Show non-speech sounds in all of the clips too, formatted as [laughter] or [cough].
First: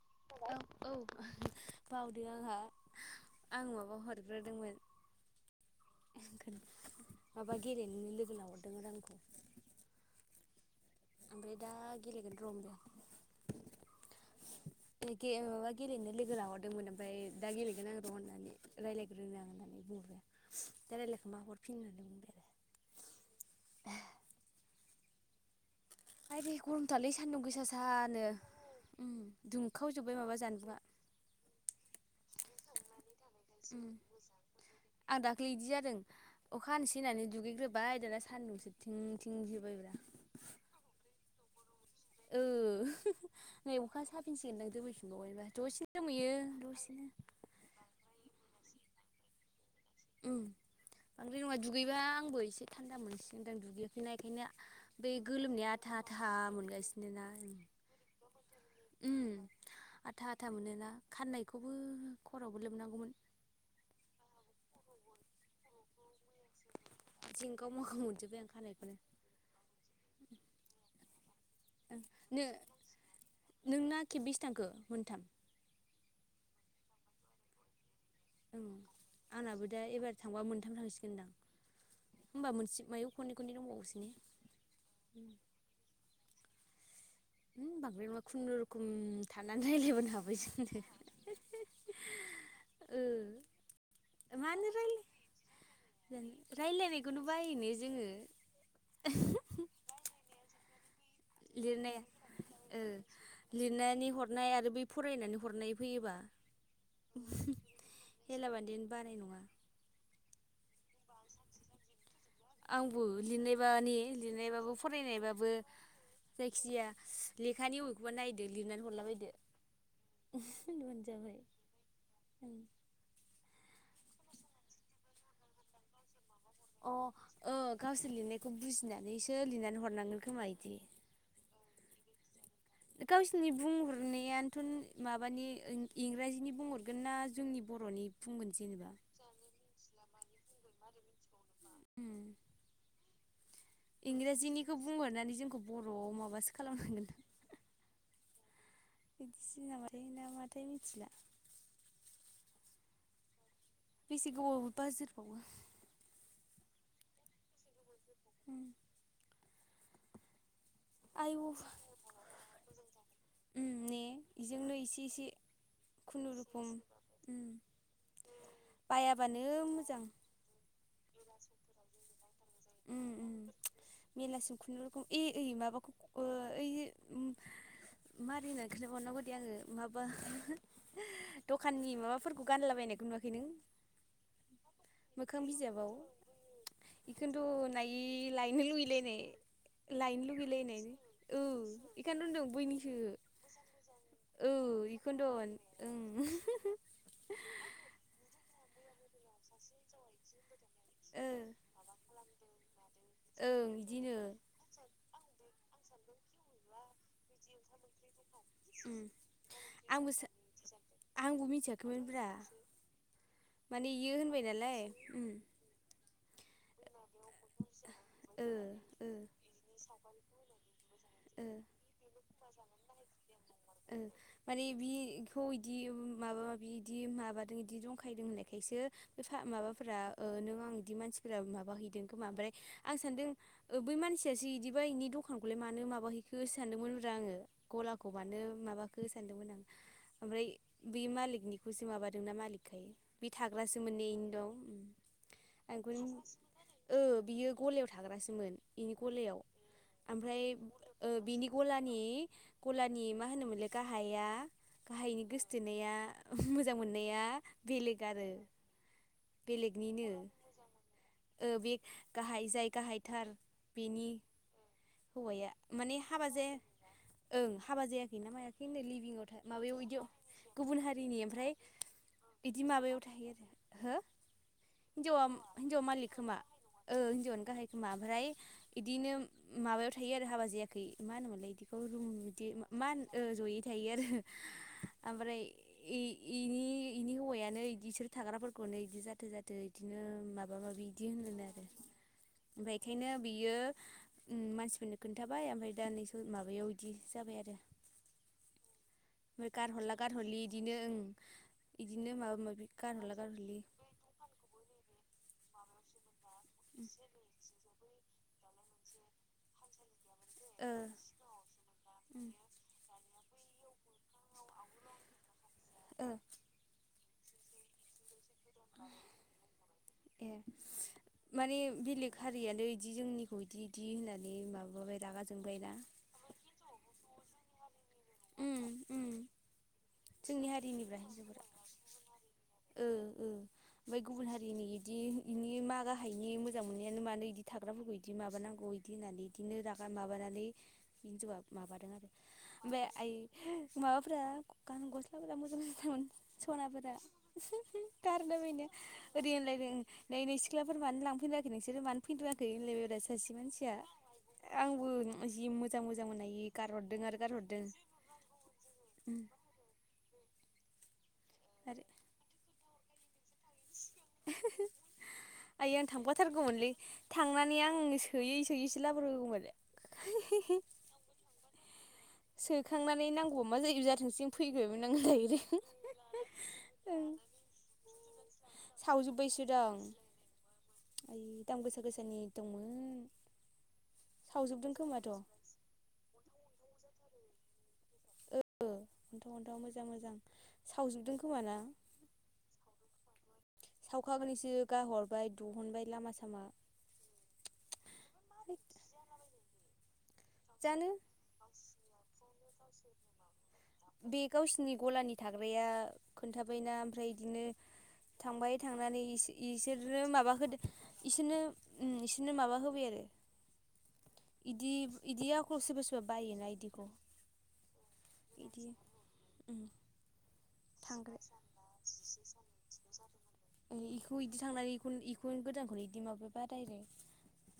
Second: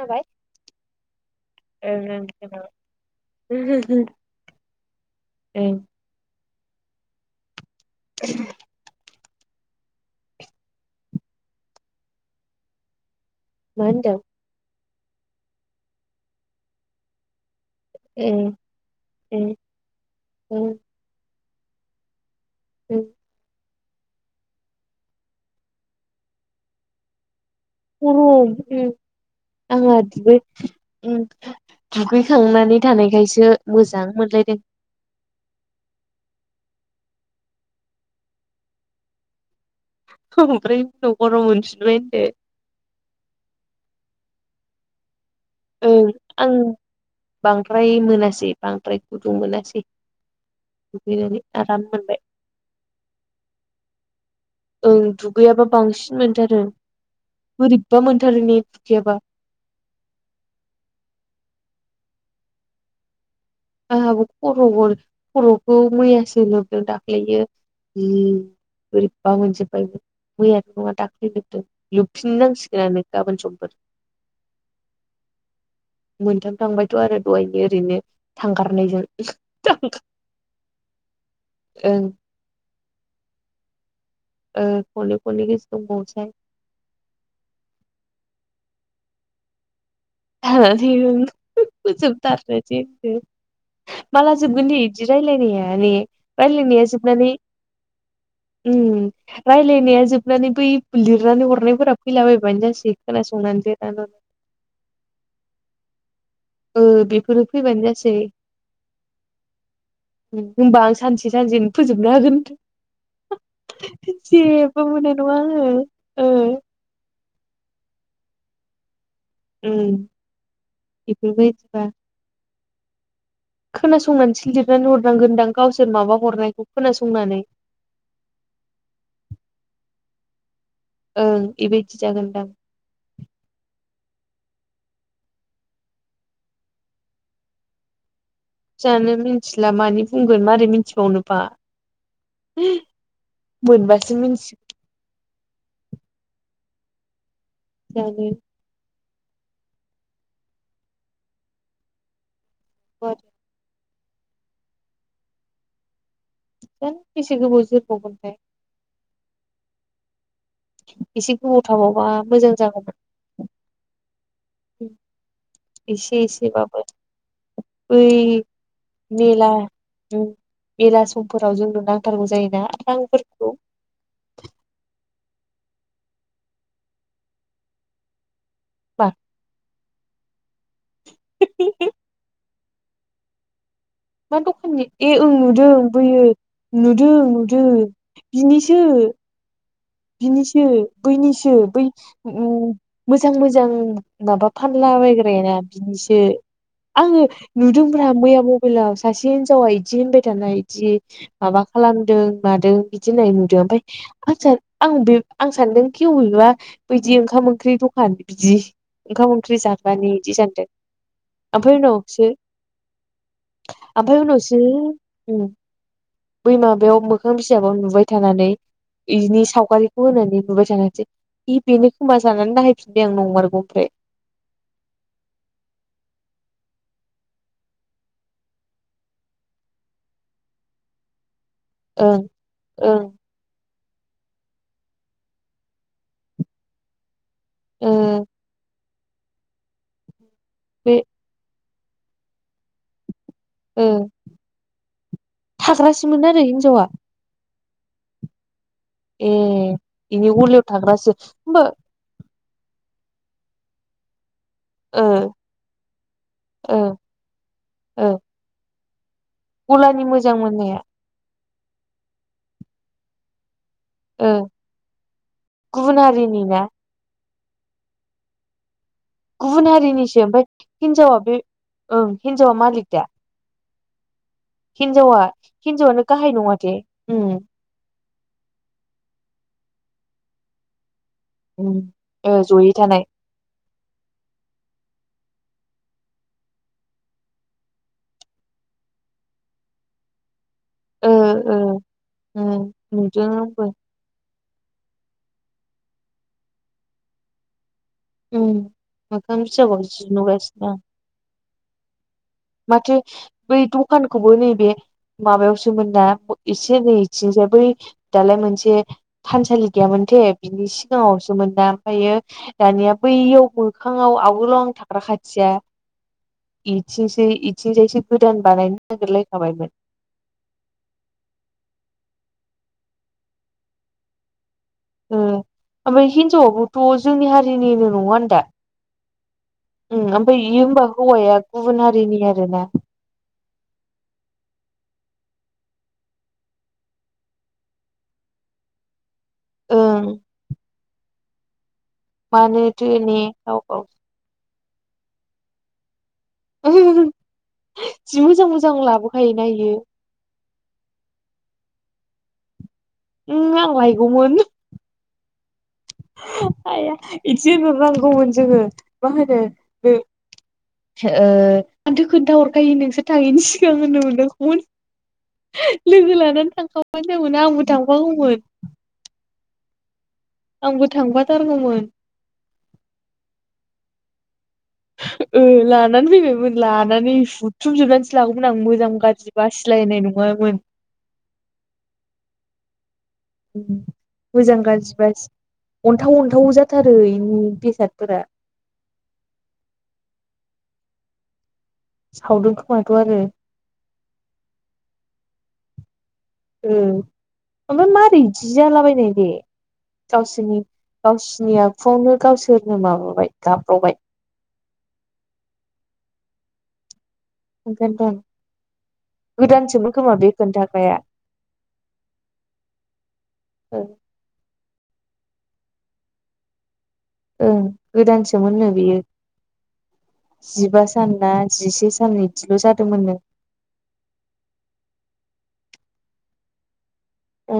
खोनाबाय औ औ ओं बावदों ओं आंहा। खोनाबाय आं माबा हरग्रोदोंमोन। ए माबा गेलेोनो लोगो नहरदों आरो आंखौ। ओमफ्राय दा गेलेगोन रमजो मा होनदों माबा गेलेनो लोगो लाहरदोंमोन ओमफफ्राय दा गेलेगोन आं। ज' ओं होननानै रायज्लायग्रो आ ओं होननानै बुंहरबाय ओं ओं दा रायजलायख मा हरफिन होननानै बुंबाय आरो। [unintelligible] [unintelligible] आइे गरमथालै सान्दुं गोसा सानो ओम आंहा दुंखावजोबबाय दुगै माबा जानबुङा। दुगैखांनानै थानायखायसो। मोजां मोनलायदों आं दाख्लै इदि जादों। अख हानोसेै होननानै दुगैग्रोबाय दाना सान्दुंसो थिं थिं जोबायब्रा। ओमफ्राय उनाव गरम मोनफिनबाय होनदों। ओ नै अखा साफिनसिगोनदां दहैफिनबावबायबा दसे होनदो ओं दोमहैयो आं दसेनो। बांद्राय मोनासै बांद्राय गुदुं मोनासै। दुगैनानै बांद्राय नङा आराम दुगैबा मोनबाय आंबो एसे थान्दा मोनसिगोनदां दुगैख बिा बेखायनो ओं ब दुगैयाबा गोलोमनाया आथा आथा मोनगासिनो ना बा उम मोनथारनिखैयाबा। आथा आथा मोनोना खाननायखौबो खरावबो लोबनांगौमोन। आंहाबो खर'बो खर'खौ मैयासो लोबदों दाख्लैयो। जेंगाव मागाव मोनजोब्बाय आं खानायखौनो बोरैबा मोनजोबबाय मैयाथ' नङा दाख्लैजोबदों ओं लोबफिन नांसिगोनानो गाबोन समफोर। खेब्बिस थाखांखो मोनथाम मोनथाम थांबायथ' आरो दहायनि ओरैनो। ओं थांगारनायजों आंनाबो दा एबार थांबा मोनथाम थांसिगोनदां ओं। होमबा मोनसे मायाव खनै खनै दंबावोसो ने खन खनै गोसो दंबावसाय। बांद्राय नङा खुनुरुखुम थानानै रायज्लायबोनो हाबाय जोंनो। गजोब दाराथ माला मानो जोबगोन दे रायलाय बिदि रायलायनाया ने जानो रायलायनाया रायलायनायखौनो जोबनानै। बायोनो जोङो उ रायलायनाया जोबनानै बै लिरनानै हरनायफोरा लिरनाया फैलाबायबानो ओ जासै खोनासंनानै लिरनानै। हरनाय आरो बै फरायनानै हरनाय फैयोबा। बेफोरो फैबानो जासै हेला बान्देनो बानाय नङा होमबा आं सानसे सानसेनो फोजोबना होगोन आंबो लिरनायबाने लिरनायबाबो जेबो मोननाय नङा फरायनायबाबो आङो ओ जायखिजाया लेखानि अबेखौबा नायदो लिरनानै हरला बायदो उम मोन जाबाय बेफोरबायदिबा खोनासंनानैसो लिरनानै हरनांगोन दां गावसोर माबा हरनायखौ खोनासंनानै अ गावसोर लिरनायखौ बुजिनानैसो लिरनानै हरनांगोन खोमा बिदि ओं बेबायदि जागोनदां गावसोरनि बुंहरनायानोथ' माबानि इंराजिनि बुंहर न ना जोंनि बर'नि जेनेबा जानो मिथिला मानि बुंगोन मारै मिथिबावनोबा उम मोनबासो मिथिगोन इंराजिनिखौ बुंहरनानै जोंखौ बर'आव माबासो खालामनांगोन जागोन बायदिसिना माबायो नामाथाय मिथिला [inaudible] बेसे गोबावबो बाजार हमो बेसे गोबाव जोरबावगोनथाय एसे आयौ गोबाव थाबावबा मोजां जागौमोन उम ने बेजोंनो इसे इसे एसे खुनुरुखुम एसेबाबो बै बायाबानो मोजां ला समफोराव जोंनो नांथारगौ जायो ना उम रांफोर मेलासिम खुुनुरुखुम ए इ माबाखौ ओइ मारै होनना खोनथा मा हरनांगो दे आङो माबा दखाननि माबा फोरखौ गानलाबायनायखौ नुवाखै नों मा दखाननि ए ओं मोखां नुदों बिजाबाव बोयो नुदों नुदों बेखौनोथ' नायै लायनो बिनिसो लुगैलायनाय लायनो बिनिसो लुगैलायनाय औ बैनिसो बै बेखौनोथ' होनदों बैनिसो मोजां मोजां माबा औ फानला बेखौनोथ' बायग्राया ना ओं बिनिसो आङो नुदोंब्रा मैया आगोलाव सासे हिनजावा इदि होनबाय थानाय जि ओ माबा खालामदों मादों बिदि होननाय नुदों ओं बिदिनो ओमफ्राय आ आं आं सानदों कि अबेबा ब बिदि ओंखाम ओंख्रि दखान बिदि उम ओंखाम ओंख्रि आंबो जाबनानै बिदि जानदों आंबो मिथियाखैमोन ब्रा माने बियो ओमफ्राय होनबाय उनावसो नालाय उम बै माबायाव मोखां बिजाबाव नुबाय थानानै बिनि सावगारिखौ होनानै नुबाय थानोसै इ बेनो खोमा जानानै नायैफिनबाय आं नंमारगौ ओमफ्राय ओ माने बिखौ इदि माबा माबि बिदि माबादों बिदि जंखायदों होननायखायसो बे माबाफोरा नों आं इदि मानसि माबा हैदों खोमा ओं ओमफ्राय आं ओं सानदों बै मानसियासो बिदिबा बिनि दखानखौलाय मा माबाहैखौ हो सानदोंमोन आरो आङो ओ गलाखौ मानो माबाखौ सानदोंमोन आं ओमफ्राय बे मालिकनिखौसो माबादोंना मालिकखायो बे ओ थाग्रासोम ने इनि न'वाव आं थाग्रासोमोन आरो हिनजावा औ बियो गलायाव थाग्रासोमोन बेनि ए गलायाव इनि ओमफ्राय गलायाव ओ थाग्रासो बिनि होमबा गलानि गलानि मा होनोमोनलाय गाहाया ओ गाहायनि गोसोथोननाया मोजां ओ मोननाया ओ बेलेग आरो गलानि बेलेगनिनो मोजां मोननाया बे गाहाय जाय गाहायथार बेनि ओ हौवाया माने गुबुन हाबा हारिनि जाया ना ओ हाबा जायाखैना मायाखैनो लिभिंआव गुबुन माबायाव बिदियाव हारिनिसो ओमफ्राय गुबुन हिनजावा हारिनि बे ओमफ्राय ओं हिनजावा बिदि मालिक माबायाव दा थायो आरो हो हिनजावा हिनजावा हिनजावानो मालिक गाहाय खोमा नङा दे उम हिनजावनो गाहाय मा ओमफ्राय बिदिनो माबायाव थायो आरो हाबा जायाखै मा होनोमोन उम इदिखौ रुम ओ बिदि जयै मा थानाय होन जयै थायो आरो ओमफ्राय इ इ इनि इनि हौवायानो बिदिसोरो थाग्रा गननो इदि जाथो जाथों इदिनो माबा माबि बिदि ओ होनो ओ आरो ओमफ्राय उम बेखायनो नुदों बियो आंबो उम मानसिफोरनो खोन्थाबाय ओमफ्राय दा नै माबायाव बिदि जाबाय आरो। उम मोखां ओफ्राय बिजाबाव गारहरला जि गारहरलि नुगासिनो आं बिदिनो ओं इदिनो माबा माथो गारहरला बै गारहरलि दखानखौबो नैबे माबायावसोमोन ना एसे नै ए बै दालाय मोनसे थानसालि गैयामोन। दे बिनि ओ सिगाङावसोमोना ओमफ्रायो उम दानिया बैयाव मोखाङाव आवोलाव थाग्रा खाथिया ओ इथिं इथिं जायसे गोदान बानायनो नागिरलायखाबायमोन। ए माने बेलेग हारियानो बिदि जोंनिखौ बिदि इदि होननानै माबाबाय रागा जोंबायना। हिनजावआबोथ' जोंनि हारिनिनो नङा होनदा उम उम ओम ओमफ्राय जोंनि इयो होमबा हारिनिफ्राय हौवाया जोबोर गुबुन हारिनि आरोना ओमफाय गुबुन हारिनि बिदि इनि मा गाहायनि मोजां मोननायानो मानो बिदि थाग्राफोरखो बिदि माबानांगौ बिदि होननानै बिदिनो रागा ओं माबानानै हिनजावा माबादों आरो ओ मानोथो ने गाव आयइ गाव माबाफोरा गान गस्लाफोरा मोजां मोजां थारमोन सनाफोरा जि गारला मोजां बेनो मोजां ओरै लाबोखायोना होनलायदों इयो नै नै सिख्लाफोर मानो लांफैदेरआाखै नोंसोरो मानो फैथ'आाखै होनलाय बेा सासे ओम आं मानसिया आंबो जि मोजां मोजां मोननाय आ गारहरदों आरो इदि गारहरदों होन नांगौमोन जोङो मा होनो ओ आरो आंथ' खोनथ हरखायो नोंसो थाङैनि सिगां होननो मोनदोंखौमोन। आयैआं थांफाथारगौमोनलै थांनानै जागौमोन आंबो आं थांफागौमोन सोयै सोयै ला मोग ग मल [unintelligible] आंबो थांफाथारगौमोन। सोखांनानै नांगौ मा जायो जाथोंसै फैगोमोन आङो लानानै फैबायमोन लानानै थुमजोबनानैसो लागौमोन आं मोजां गाज्रि बासिलायनाय नङामोन। ओइ दाम गोसा गोसानि दंमोन। मोजां सावजोबदों गान्रिब खोमाथ' ओ अनथाव अनथाव जाथारो इनि बेसादफोरा अन्थाव अनथाव मोजां मोजां सावजोबदों खोमा ना? सावदों खोमाथ' आरो। सावख गैसो गाहरबाय दिहुनबाय लामा सामा ओमफ्राय मारोरै जि जालाबायनाय बे गावसोरनि जानो गावसिनि आखुआवनो गावसोरनो माबाबाय गाब्र'बाय बे गावसिोरनि गलानि थाग्राया खोन्थाबायना ओमफ्राय बिदिनो थांगोनदां थांबाय थांनानै गोदानसोमोन इसोरनो खोमा बे माबा होदो खोन्थाग्राया इसोरनो बिसोरनो माबा होबाय आरो। ओ बिदि बिदि आखौ सोरबा सोरबा बायोना बिदिखौ ओं गोदानसोमोननो बियो उम जिबा थांग्रो सान ना जिसे सान बिदिल' जादोंमोननो। खौ बिदि थांनानैखौ इखौनो गोदानखौनो बिदि माबाय बा दायरेक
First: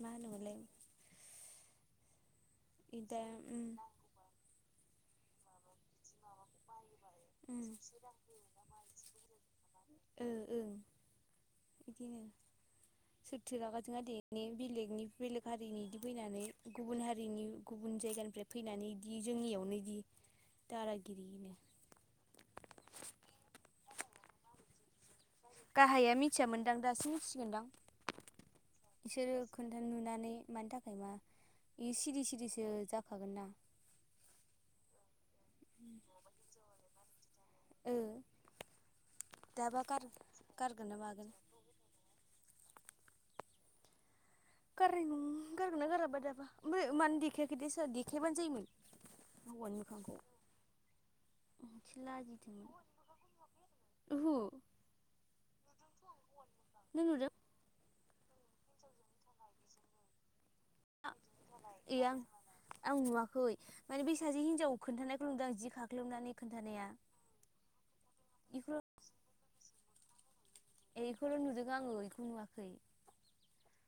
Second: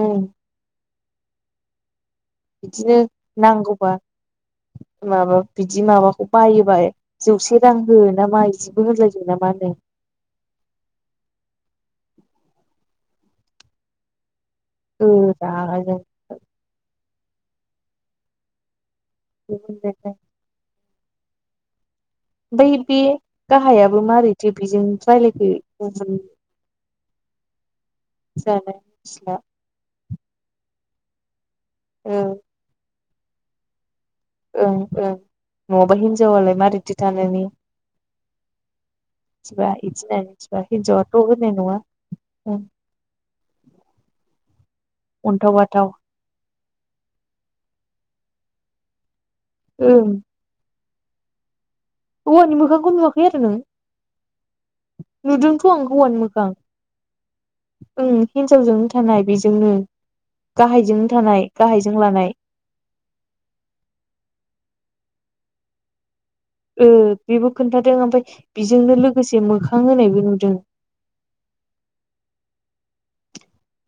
मा होनोमोनलाय बिदिनो इदा उम नांगौबा माबा बिदि माबाखौ बायोबा उम जौसे रां हो नामा जिबो होनलायजो नामा नों ओ ओं बिदिनो सोरथो लागाजों आ दे बेलेगनि ओ बेलेग रागाजों हारिनिदि फैनानै गुबुन हारिनि गुबुन जायगानिफ्राय फैनानै बिदि जोंनियावनो बिदि ओमफ्राय दादागिरिनो मफ्राय बे गाहायाबो मारैथो बेजों रायलायखो गाहाया गुबुन मिथियामोनदां दासिम मिथिगोनदां जार [unintelligible] खोन्थानो नुनानै मानि थाखाय मा बे सिरि ओं सिरिसो जाखागोन ना। ओं ओं न'ङाबा हिनजावालाय मारैदि थनि ओ सिब दाबा गार सिब गारगोन ना जथ' मागोन न नआ [unintelligible] औ। गारै गारगोन ना गाराबा दाबा ओमफ्राय मानो देखायाखै दे सोरआ देखायबानो जायोमोन। हौवानि ओं बिखांखौ मि सला हौवानि जिथनि मोखांखौ नुवाखै आरो नों [unintelligible] नुदोंथ' हौवानि मोखां। नों नुदो? हिन्जावजोंनो थानाय बेजोंनो गाहायजोंनो थानाय गाहायजों ए आं लानाय। आं नुवाखै माने बै सासे हिनजाव खोन्थानायखौ नुदों आं जि खाख्लोबनानै खोन्थानाया बेबो खोन्थादों ओमफ्राय बेखौल' बेजोंनो लोगोसे मोखां होनायबो नुदों। एखौल' नुदों आङो इखौ नुवाखै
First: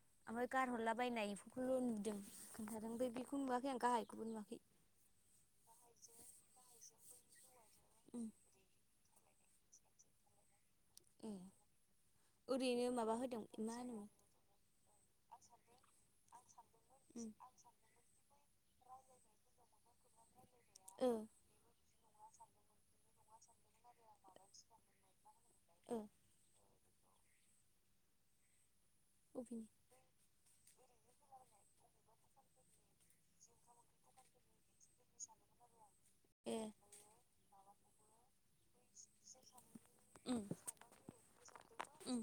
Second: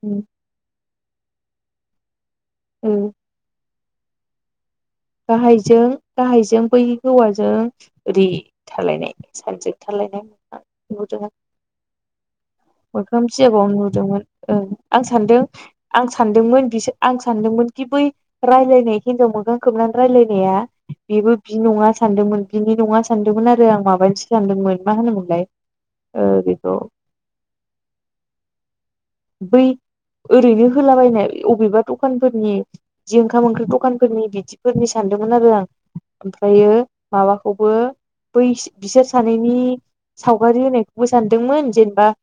उ [inaudible] ओमफाय गारहरलाबायनाय एमफोरखौल' नुदों। खोनन्थादों ओ बे बेखौ नुवाखै आं गाहायखौबो नुवाखै। गाहायजों गाहायजों बै हौवाजों ओरै उम थालायनाय साबजेक थालायनाय नुदों। ए ओरैनो माबा होदों खोमसि मा जबावनो होनोमोन नुदोंमोन आं सानदों। आं सानदोंमोन बिसोर आं सानदोंमोन। बिदि बै रायलायनाय हिनजाव मोगां खोबनानै रायलायनाया उम ओ बेबो बि नङा सानदोंमोन बिनि नङा सानदोंमोन आरो आं माबानिसो सानदोंमोन मा होनोमोनलाय ओ बेखौ अबेनि बै ओरैनो होलाबायनाय अबेबा दखानफोरनि जि ओंखाम ओंख्रि दखानफोरनि बिदि फोरनि सानदोंमोन आरो आं ए ओमफ्रायो माबाखौबो बै बिसोर सानैनि उम सावगारि होनायखौबो सानदोंमोन जेनेबा उम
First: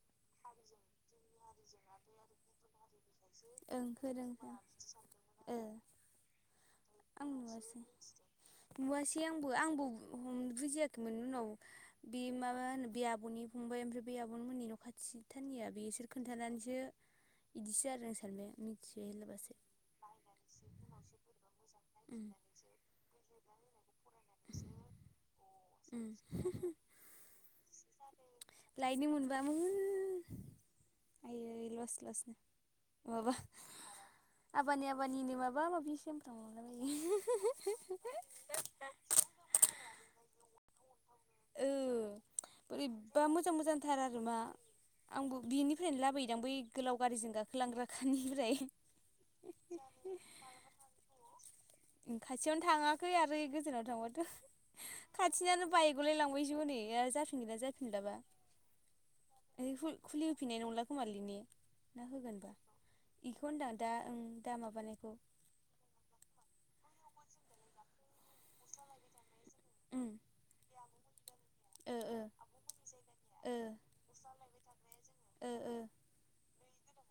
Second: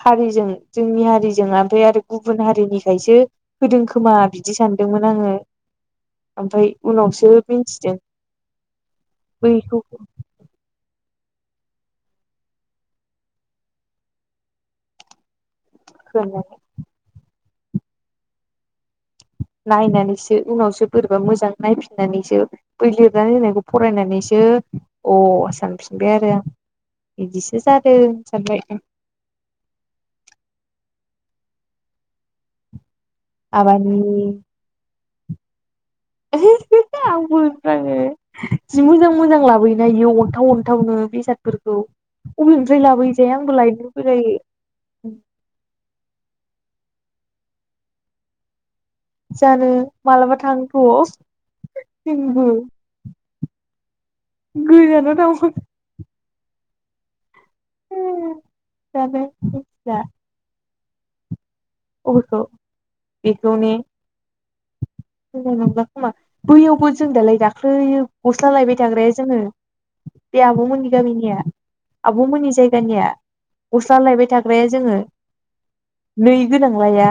हारिजों जोंनि हारिजों ओमफ्राय आरो गुबुन हारिनिखायसो होदों ओं खोमा बिदि होदों सानदों। ओ। ओमफ्राय आं उनावसो नुवासै मिथिदों नुवासै आंबो बैखौ आंबो हमनो बुजियाखैमोन उनाव बे माबा होनो बे आब'नि फंबाय ओमफ्राय बे आब'नि मोननि न' खाथि थानिया बेसोर खोन्थानानैसो बिदिसो आरो आं सारनाय मिथिबाय होनब्लाबासो नायनानैसो उनावसो बोरैबा मोजां उम नायफिननानैसो बै लिरनानै होननायखौ फरायनानैसो अ सानफि ओबाय आरो बिदिसो जादों सानबाय। गायनो मोनबामोन आयै लासै लासैनो माबा आानि [unintelligible] आबानि आबानिनि मााबा माबि सेमफ्राम मोनलाबायो आंबो होफाङो जि मोजां मोजां लाबोयोना इयो अन्थाव अनथावनो बेसाद बोरैबा आंबो मोजां लायनो मोजांथार आरो लुबैलायो मा आंबो बिनिफ्रायनो लाबोयोदां बै गोलाव गारिजों गाखोलांग्राखानिफ्राय जानो मालाबा थांथ' जोंबो। गैय आरोै गोजानाव थांबाथ' गोजानाव थांबा गलायलांबायसो हनै जाफिनगोन ना जाफिना दालाय मोनलाबा मिथिला खुलि होफिननाय नंला खोमालैने ना अबेखौ होगोनबा इखौ होनदां दा ओं दा माबानायखौ खा नंलाखोमा बैयावबो जों दालाय गाख्लोयो। गस्ला लायबाय थाग्राया जोङो उम बे आब'मोननि गामिनिया ओ ओ आबौमोननि जायगानिया ओ गस्ला लायबाय था ग्राया जोङो ओ ओ नै गोनांलाया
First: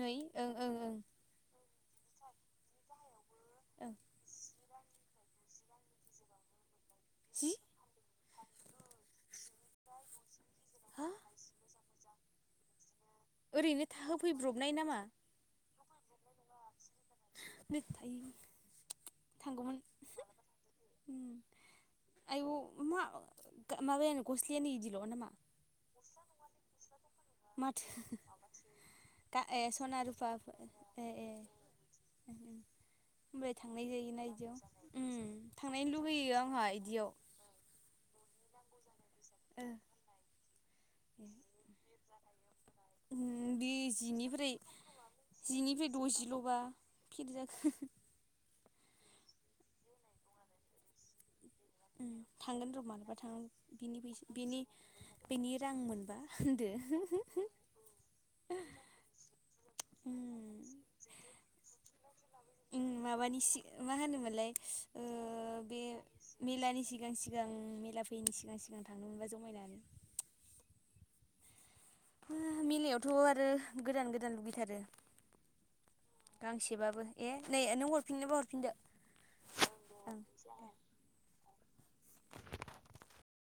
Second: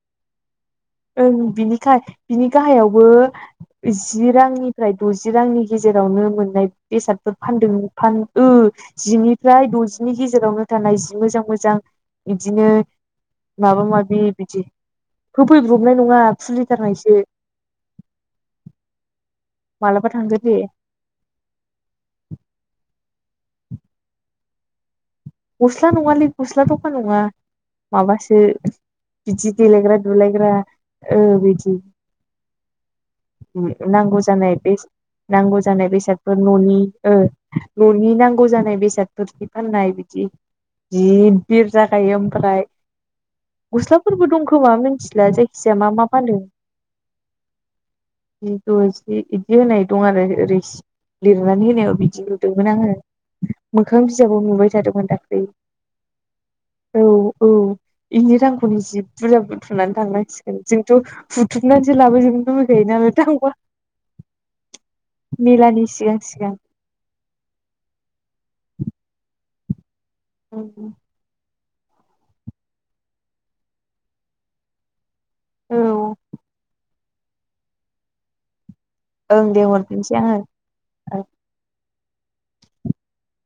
नै ओं ओं ओं ओं बिनिखाय बिनि गाहायावबो ओं जि रांनिफ्राय द'जि रांनि गेजेरावनो मोननाय बेसादफोर जि फानदोंमोन। फान जिनिफ्राय द'जिनि गेजेरावनो थानाय हा जि मोजां मोजां बिदिनो ओरैनो माबा था माबि बिदि होफैब्रबनाय नामा फैब्रबनाय नङा खुलिथारनायसो लिर थायो थांगौमोन। मालाबा थांगोन दे म आयौ मा माबानो गस्लायानो इनोल' नामा? गस्ला नङालै गस्ला दखा नङा माथो माबासो गा बिदि ए देलायग्रा सना रुफा दुलायग्रा ए ए बिदि ओमफ्राय थांनाय नांगौ जायोना जानाय इदियाव बे उम नांगौ थांनायनो जानाय लुगैयो बेसादफोर आंहा न'नि इदियाव न'नि नांगौ जानाय बेसादफोर ओ फाननाय बिदि ए जि बिर जाखायो ओमफ्राय बे गस्लाफोरबो जिनिफ्राय दंखोमा मिथिला जायखिजाया जिनिफ्राय मा मा फानदों दजिल'बा फिर जाखो दजि बिदि होनाय दं आरो लिरनानै बिदि लुदोंमोन थांगोन र' आङो मालाबा थांगोन बिनि मोखां फैसा बिजाबो बिनि नुबाय थादों। दाखै बेनि रां मोनबा होनदो औ औ इनि रांखौनो जि बुरजा बुथुमनानै थांनांसिगोन जोंथ' बुथुमनानैसो लाबो जों माबानि सि मा होनोमोनलाय बे मेलानि सिगां सिगां मेलानि सिगां सिगां सिगां मेला फैयैनि सिगां सिगां थांनो मोनबा जमायनानैनो उम मेलायावथ' आरो गोदान गोदान लुगैथारो। औ गांसेबाबो ए नै नों हरफिननोबा हरफिनदो। ओं दे हरफिनोसै ओं आङो। ओ